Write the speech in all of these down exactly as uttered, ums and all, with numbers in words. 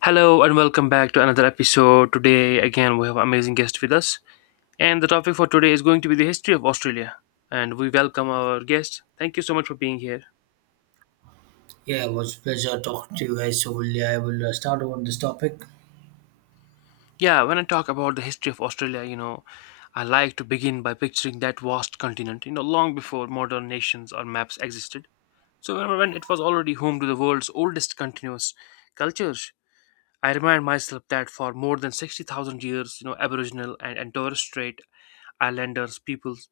Hello and welcome back to another episode. Today again we have amazing guest with us and the topic for today is going to be the history of Australia and we welcome our guest. Thank you so much for being here. Yeah, it was a pleasure talking to you guys. So, will, I will uh, start on this topic. Yeah, when I talk about the history of Australia, you know, I like to begin by picturing that vast continent, you know, long before modern nations or maps existed. So when when it was already home to the world's oldest continuous cultures, I remind myself that for more than sixty thousand years, you know, Aboriginal and, and Torres Strait Islanders peoples,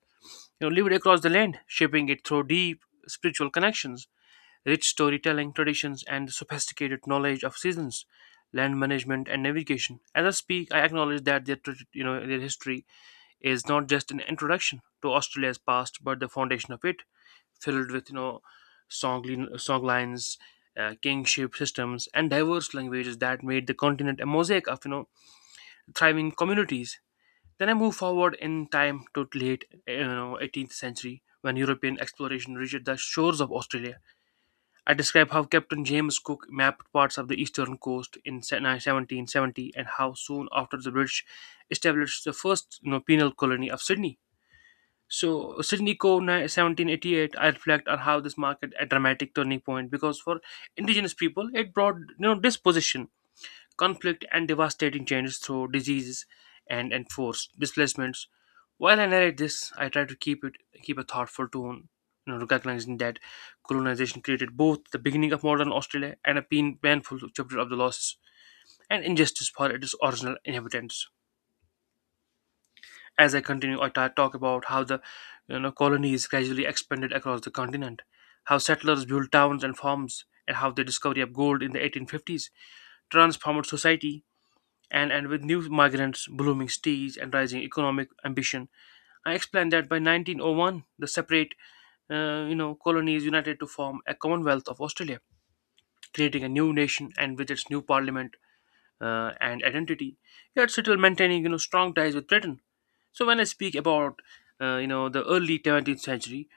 you know, lived across the land, shaping it through deep spiritual connections, rich storytelling traditions, and the sophisticated knowledge of seasons, land management, and navigation. As I speak, I acknowledge that their, tra- you know, their history is not just an introduction to Australia's past, but the foundation of it, filled with you know, song, lin- song lines. Uh, kingship systems and diverse languages that made the continent a mosaic of you know thriving communities. Then I move forward in time to late you know, eighteenth century when European exploration reached the shores of Australia. I describe how Captain James Cook mapped parts of the eastern coast in seventeen seventy and how soon after the British established the first you know, penal colony of Sydney. So Sydney Co. ni- seventeen eighty-eight, I reflect on how this marked a dramatic turning point, because for indigenous people it brought you know disposition, conflict, and devastating changes through diseases and, and forced displacements. While I narrate this, I try to keep it keep a thoughtful tone, you know, recognizing that colonization created both the beginning of modern Australia and a pain, painful chapter of the losses and injustice for its original inhabitants. As I continue, I ta- talk about how the you know, colonies gradually expanded across the continent, how settlers built towns and farms, and how the discovery of gold in the eighteen fifties transformed society, and, and with new migrants, blooming cities, and rising economic ambition. I explained that by nineteen oh one, the separate uh, you know, colonies united to form a Commonwealth of Australia, creating a new nation and with its new parliament uh, and identity, yet still maintaining you know strong ties with Britain. So when I speak about uh, you know the early seventeenth century,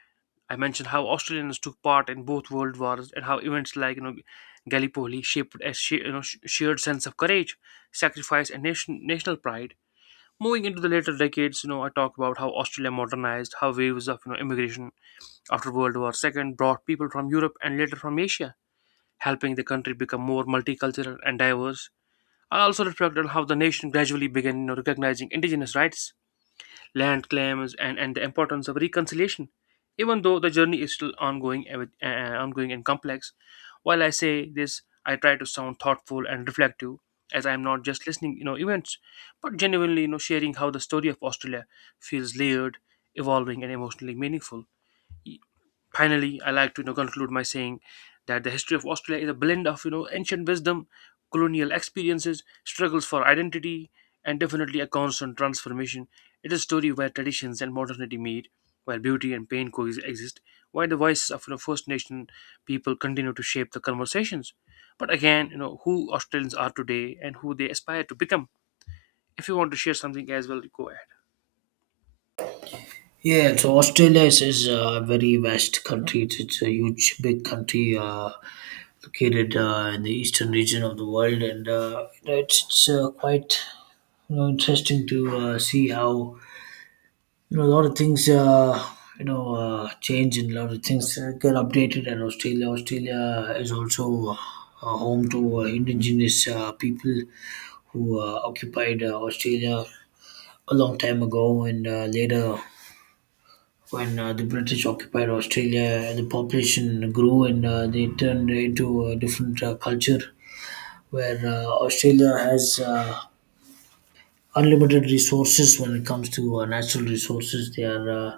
I mention how Australians took part in both world wars and how events like you know Gallipoli shaped a sh- you know, sh- shared sense of courage, sacrifice, and nation- national pride. Moving into the later decades, you know, I talk about how Australia modernized, how waves of you know immigration after World War two brought people from Europe and later from Asia, helping the country become more multicultural and diverse. I also reflect on how the nation gradually began you know, recognizing indigenous rights, land claims, and, and the importance of reconciliation, even though the journey is still ongoing, and with- uh, ongoing and complex. While I say this, I try to sound thoughtful and reflective, as I am not just listening, you know, events, but genuinely, you know, sharing how the story of Australia feels layered, evolving, and emotionally meaningful. Finally, I like to you know, conclude by saying that the history of Australia is a blend of you know ancient wisdom, colonial experiences, struggles for identity, and definitely a constant transformation. It is a story where traditions and modernity meet, where beauty and pain coexist, where the voices of you know, First Nation people continue to shape the conversations. But again, you know who Australians are today and who they aspire to become. If you want to share something as well, go ahead. Yeah, so Australia is, is a very vast country. It's, it's a huge, big country uh, located uh, in the eastern region of the world, and uh, you know, it's, it's uh, quite you know interesting to uh, see how you know a lot of things uh, you know uh, change, and a lot of things uh, get updated in Australia. Australia is also uh, home to uh, indigenous uh, people who uh, occupied uh, Australia a long time ago, and uh, later, when uh, the British occupied Australia, the population grew, and uh, they turned into a different uh, culture where uh, Australia has uh, unlimited resources when it comes to uh, natural resources. They are uh,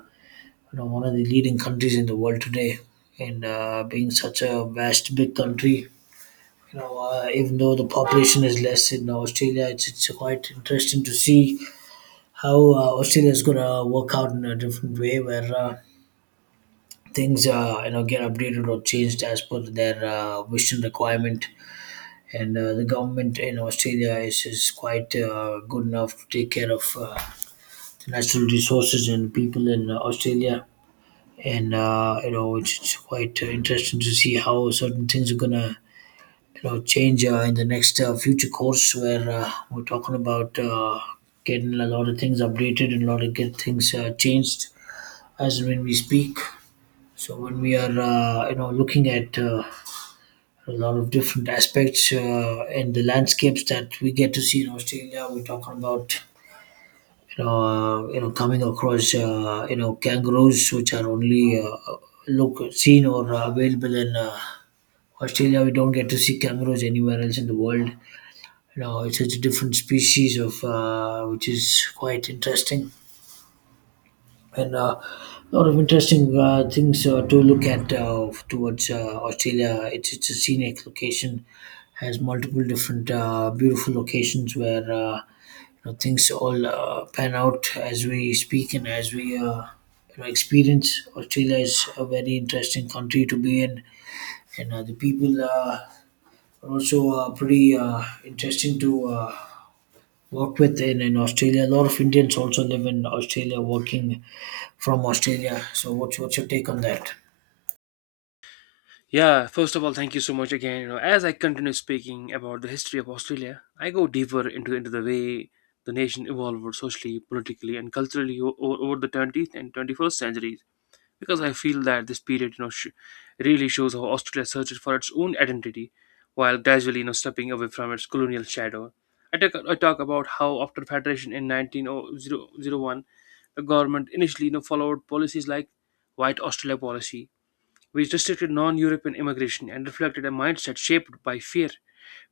you know, one of the leading countries in the world today, and uh, being such a vast, big country. You know, uh, even though the population is less in Australia, it's, it's quite interesting to see how uh, Australia is going to work out in a different way, where uh, things uh, you know get updated or changed as per their uh, wish and requirement, and uh, the government in australia is, is quite uh, good enough to take care of uh, the natural resources and people in uh, australia. And uh, you know it's, it's quite uh, interesting to see how certain things are gonna you know change uh, in the next uh, future course, where uh, we're talking about uh, getting a lot of things updated and a lot of get things uh, changed as and when we speak. So when we are uh, you know looking at uh, a lot of different aspects uh, in the landscapes that we get to see in Australia, we're talking about you know uh, you know coming across uh, you know kangaroos, which are only uh, look seen or uh, available in uh, Australia. We don't get to see kangaroos anywhere else in the world. You know, it's such a different species of uh, which is quite interesting. And uh, a lot of interesting uh, things uh, to look at uh, towards uh, Australia. It's it's a scenic location, has multiple different uh, beautiful locations where uh, you know, things all uh, pan out as we speak and as we uh, you know, experience. Australia is a very interesting country to be in, and uh, the people uh, are also uh, pretty uh, interesting to. Uh, work with in, in Australia. A lot of Indians also live in Australia, working from Australia. So what's what's your take on that? Yeah, first of all, thank you so much again. You know, as I continue speaking about the history of Australia, I go deeper into into the way the nation evolved socially, politically, and culturally o- o- over the twentieth and twenty-first centuries, because I feel that this period, you know, sh- really shows how Australia searches for its own identity, while gradually, you know, stepping away from its colonial shadow. I talk, I talk about how after federation in nineteen oh one, the government initially, you know, followed policies like White Australia policy, which restricted non-European immigration and reflected a mindset shaped by fear,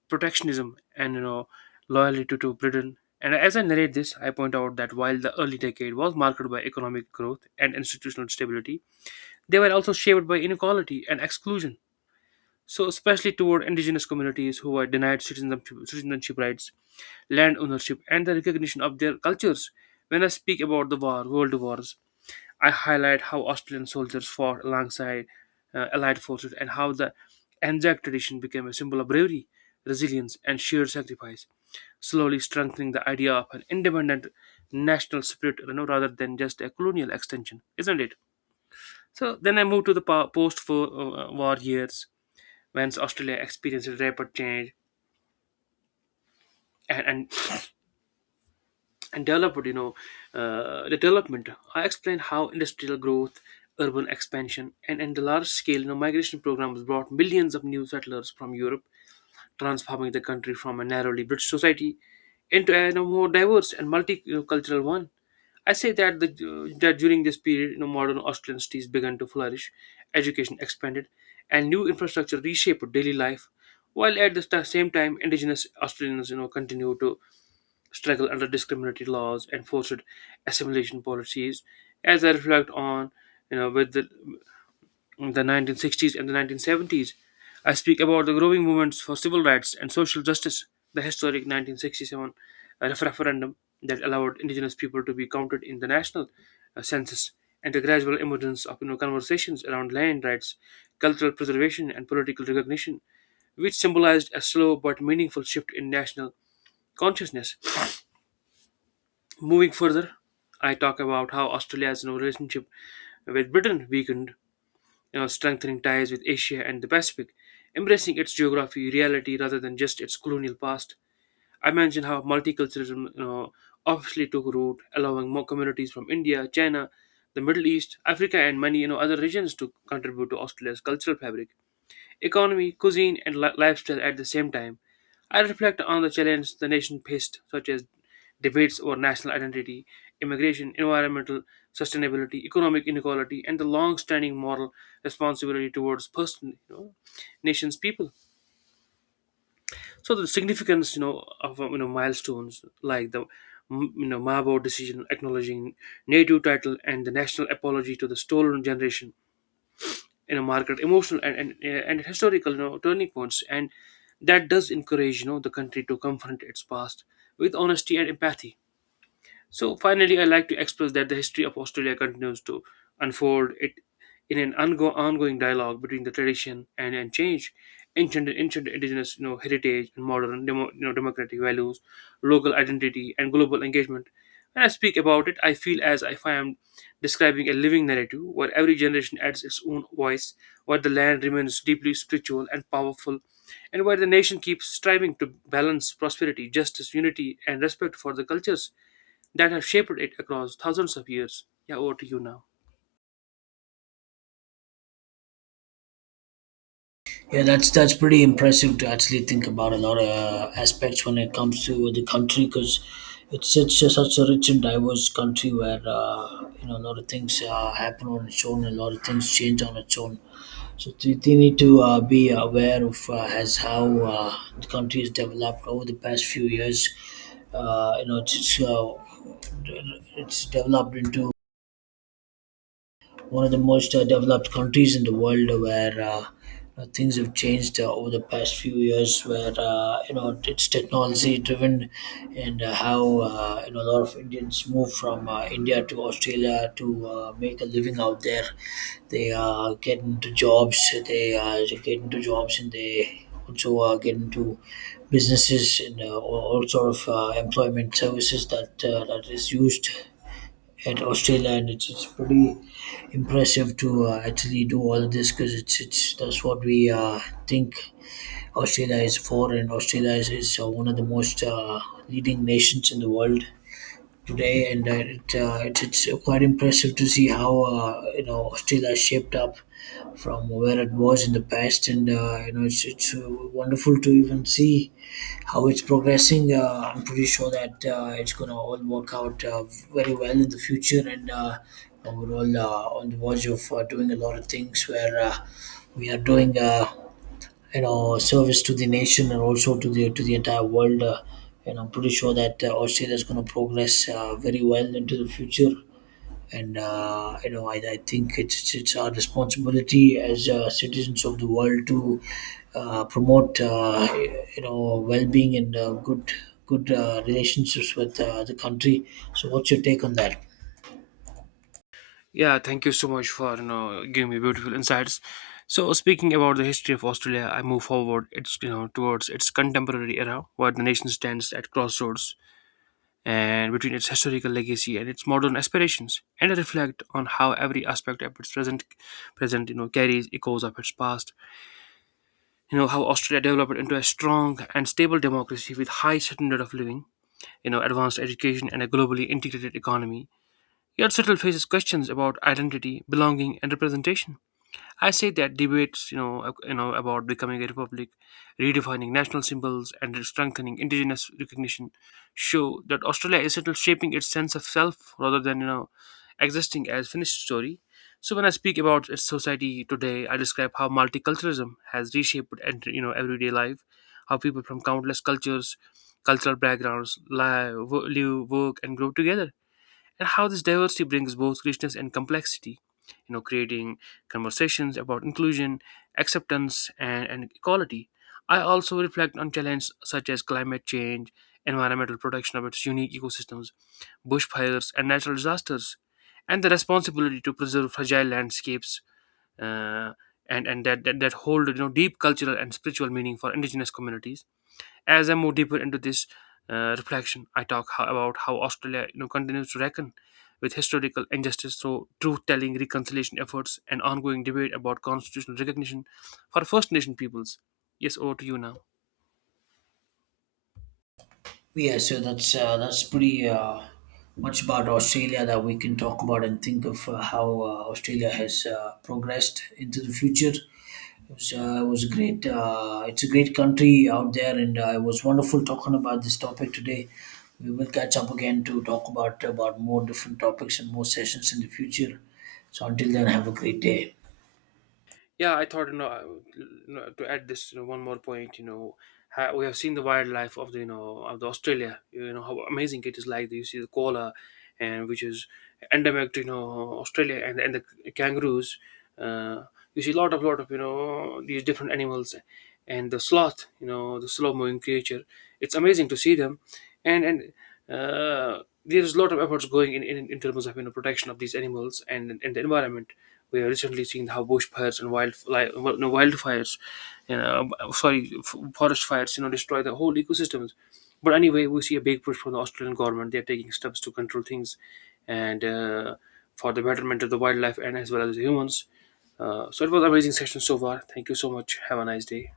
protectionism, and you know loyalty to Britain. And as I narrate this, I point out that while the early decade was marked by economic growth and institutional stability, they were also shaped by inequality and exclusion, so especially toward indigenous communities who were denied citizenship, citizenship rights, land ownership, and the recognition of their cultures. When I speak about the war, world wars, I highlight how Australian soldiers fought alongside uh, Allied forces and how the Anzac tradition became a symbol of bravery, resilience, and sheer sacrifice, slowly strengthening the idea of an independent national spirit, you know, rather than just a colonial extension, isn't it? So then I move to the post war years whence Australia experienced rapid change and and, and developed, you know, uh, the development. I explained how industrial growth, urban expansion, and, and the large scale you know, migration programs brought millions of new settlers from Europe, transforming the country from a narrowly British society into a you know, more diverse and multicultural one. I say that the, that during this period, you know, modern Australian cities began to flourish, education expanded, and new infrastructure reshaped daily life, while at the sta- same time, Indigenous Australians, you know, continue to struggle under discriminatory laws and forced assimilation policies. As I reflect on, you know, with the in the nineteen sixties and the nineteen seventies, I speak about the growing movements for civil rights and social justice, the historic nineteen sixty-seven ref- referendum that allowed indigenous people to be counted in the national uh, census, and the gradual emergence of you know, conversations around land rights, cultural preservation, and political recognition, which symbolized a slow but meaningful shift in national consciousness. Moving further, I talk about how Australia's you know, relationship with Britain weakened, you know, strengthening ties with Asia and the Pacific, embracing its geography, reality rather than just its colonial past. I mentioned how multiculturalism, you know, obviously took root, allowing more communities from India, China, the Middle East, Africa, and many you know other regions to contribute to Australia's cultural fabric, economy, cuisine, and li- lifestyle at the same time. I reflect on the challenges the nation faced, such as debates over national identity, immigration, environmental sustainability, economic inequality, and the long-standing moral responsibility towards person, you know, nation's people. So the significance, you know, of um, you know milestones like the mm, you know Mabo decision, acknowledging native title and the national apology to the stolen generation, in a market emotional and and, uh, and historical you know turning points, and that does encourage you know the country to confront its past with honesty and empathy. So finally, I like to express that the history of Australia continues to unfold it in an ongo- ongoing dialogue between the tradition and, and change, ancient ancient indigenous you know heritage and modern demo, you know democratic values, local identity and global engagement. When I speak about it, I feel as if I am describing a living narrative where every generation adds its own voice, where the land remains deeply spiritual and powerful, and where the nation keeps striving to balance prosperity, justice, unity, and respect for the cultures that have shaped it across thousands of years. Yeah, over to you now. Yeah, that's that's pretty impressive to actually think about a lot of uh, aspects when it comes to the country, because it's it's just such a rich and diverse country where uh, you know a lot of things uh, happen on its own, a lot of things change on its own. So do you need to uh, be aware of uh, as how uh, the country has developed over the past few years. Uh, you know, it's it's, uh, it's developed into one of the most uh, developed countries in the world, where uh, uh, things have changed uh, over the past few years. Where uh, you know it's technology driven, and uh, how uh, you know a lot of Indians move from uh, India to Australia to uh, make a living out there. They uh, get into jobs. They uh, get into jobs, and they also uh, get into businesses and uh, all, all sort of uh, employment services that uh, that is used at Australia, and it's, it's pretty impressive to uh, actually do all of this, because it's it's that's what we uh, think Australia is for. And Australia is, is uh, one of the most uh, leading nations in the world today, and uh, it, uh, it's it's uh, quite impressive to see how uh, you know Australia has shaped up from where it was in the past, and uh, you know it's it's uh, wonderful to even see how it's progressing. Uh, I'm pretty sure that uh, it's going to all work out uh, very well in the future, and uh, you know, we're all uh, on the verge of uh, doing a lot of things where uh, we are doing. Uh, you know service to the nation and also to the to the entire world. Uh, and I'm pretty sure that uh, Australia is going to progress uh, very well into the future. And uh, you know, I, I think it's it's our responsibility as uh, citizens of the world to uh, promote uh, you know well-being and uh, good good uh, relationships with uh, the country. So, what's your take on that? Yeah, thank you so much for you know giving me beautiful insights. So speaking about the history of Australia, I move forward. It's you know towards its contemporary era, where the nation stands at crossroads and between its historical legacy and its modern aspirations, and I reflect on how every aspect of its present, present you know carries echoes of its past. You know how Australia developed into a strong and stable democracy with high standard of living, you know advanced education, and a globally integrated economy. Yet Settle faces questions about identity, belonging, and representation. I say that debates, you know, ac- you know, about becoming a republic, redefining national symbols, and strengthening indigenous recognition, show that Australia is still shaping its sense of self rather than you know, existing as finished story. So when I speak about its society today, I describe how multiculturalism has reshaped and you know everyday life, how people from countless cultures, cultural backgrounds live, wo- live work, and grow together, and how this diversity brings both richness and complexity, you know creating conversations about inclusion, acceptance, and, and equality. I also reflect on challenges such as climate change, environmental protection of its unique ecosystems, bushfires and natural disasters, and the responsibility to preserve fragile landscapes, uh, and and that, that that hold you know deep cultural and spiritual meaning for indigenous communities. As I move deeper into this uh, reflection, I talk ho- about how Australia you know, continues to reckon with historical injustice through truth-telling, reconciliation efforts, and ongoing debate about constitutional recognition for First Nation peoples. Yes, over to you now. Yeah, so that's uh, that's pretty uh, much about Australia that we can talk about and think of uh, how uh, Australia has uh, progressed into the future. It was, uh, it was a great. Uh, it's a great country out there, and uh, it was wonderful talking about this topic today. We will catch up again to talk about about more different topics and more sessions in the future. So until then, have a great day. Yeah, I thought, you know, I would- you know, to add this, you know, one more point, you know, ha- we have seen the wildlife of the, you know, of the Australia, you know, how amazing it is, like, you see the koala, and which is endemic to, you know, Australia, and, and the kangaroos. uh, you see a lot of, lot of, you know, these different animals, and the sloth, you know, the slow-moving creature. It's amazing to see them, and, and uh, there is a lot of efforts going in, in, in, terms of you know protection of these animals and and the environment. We have recently seen how bushfires and wild li- no, wildfires, you know, um, sorry, f- forest fires, you know, destroy the whole ecosystems. But anyway, we see a big push from the Australian government. They are taking steps to control things, and uh, for the betterment of the wildlife and as well as the humans. Uh, so it was an amazing session so far. Thank you so much. Have a nice day.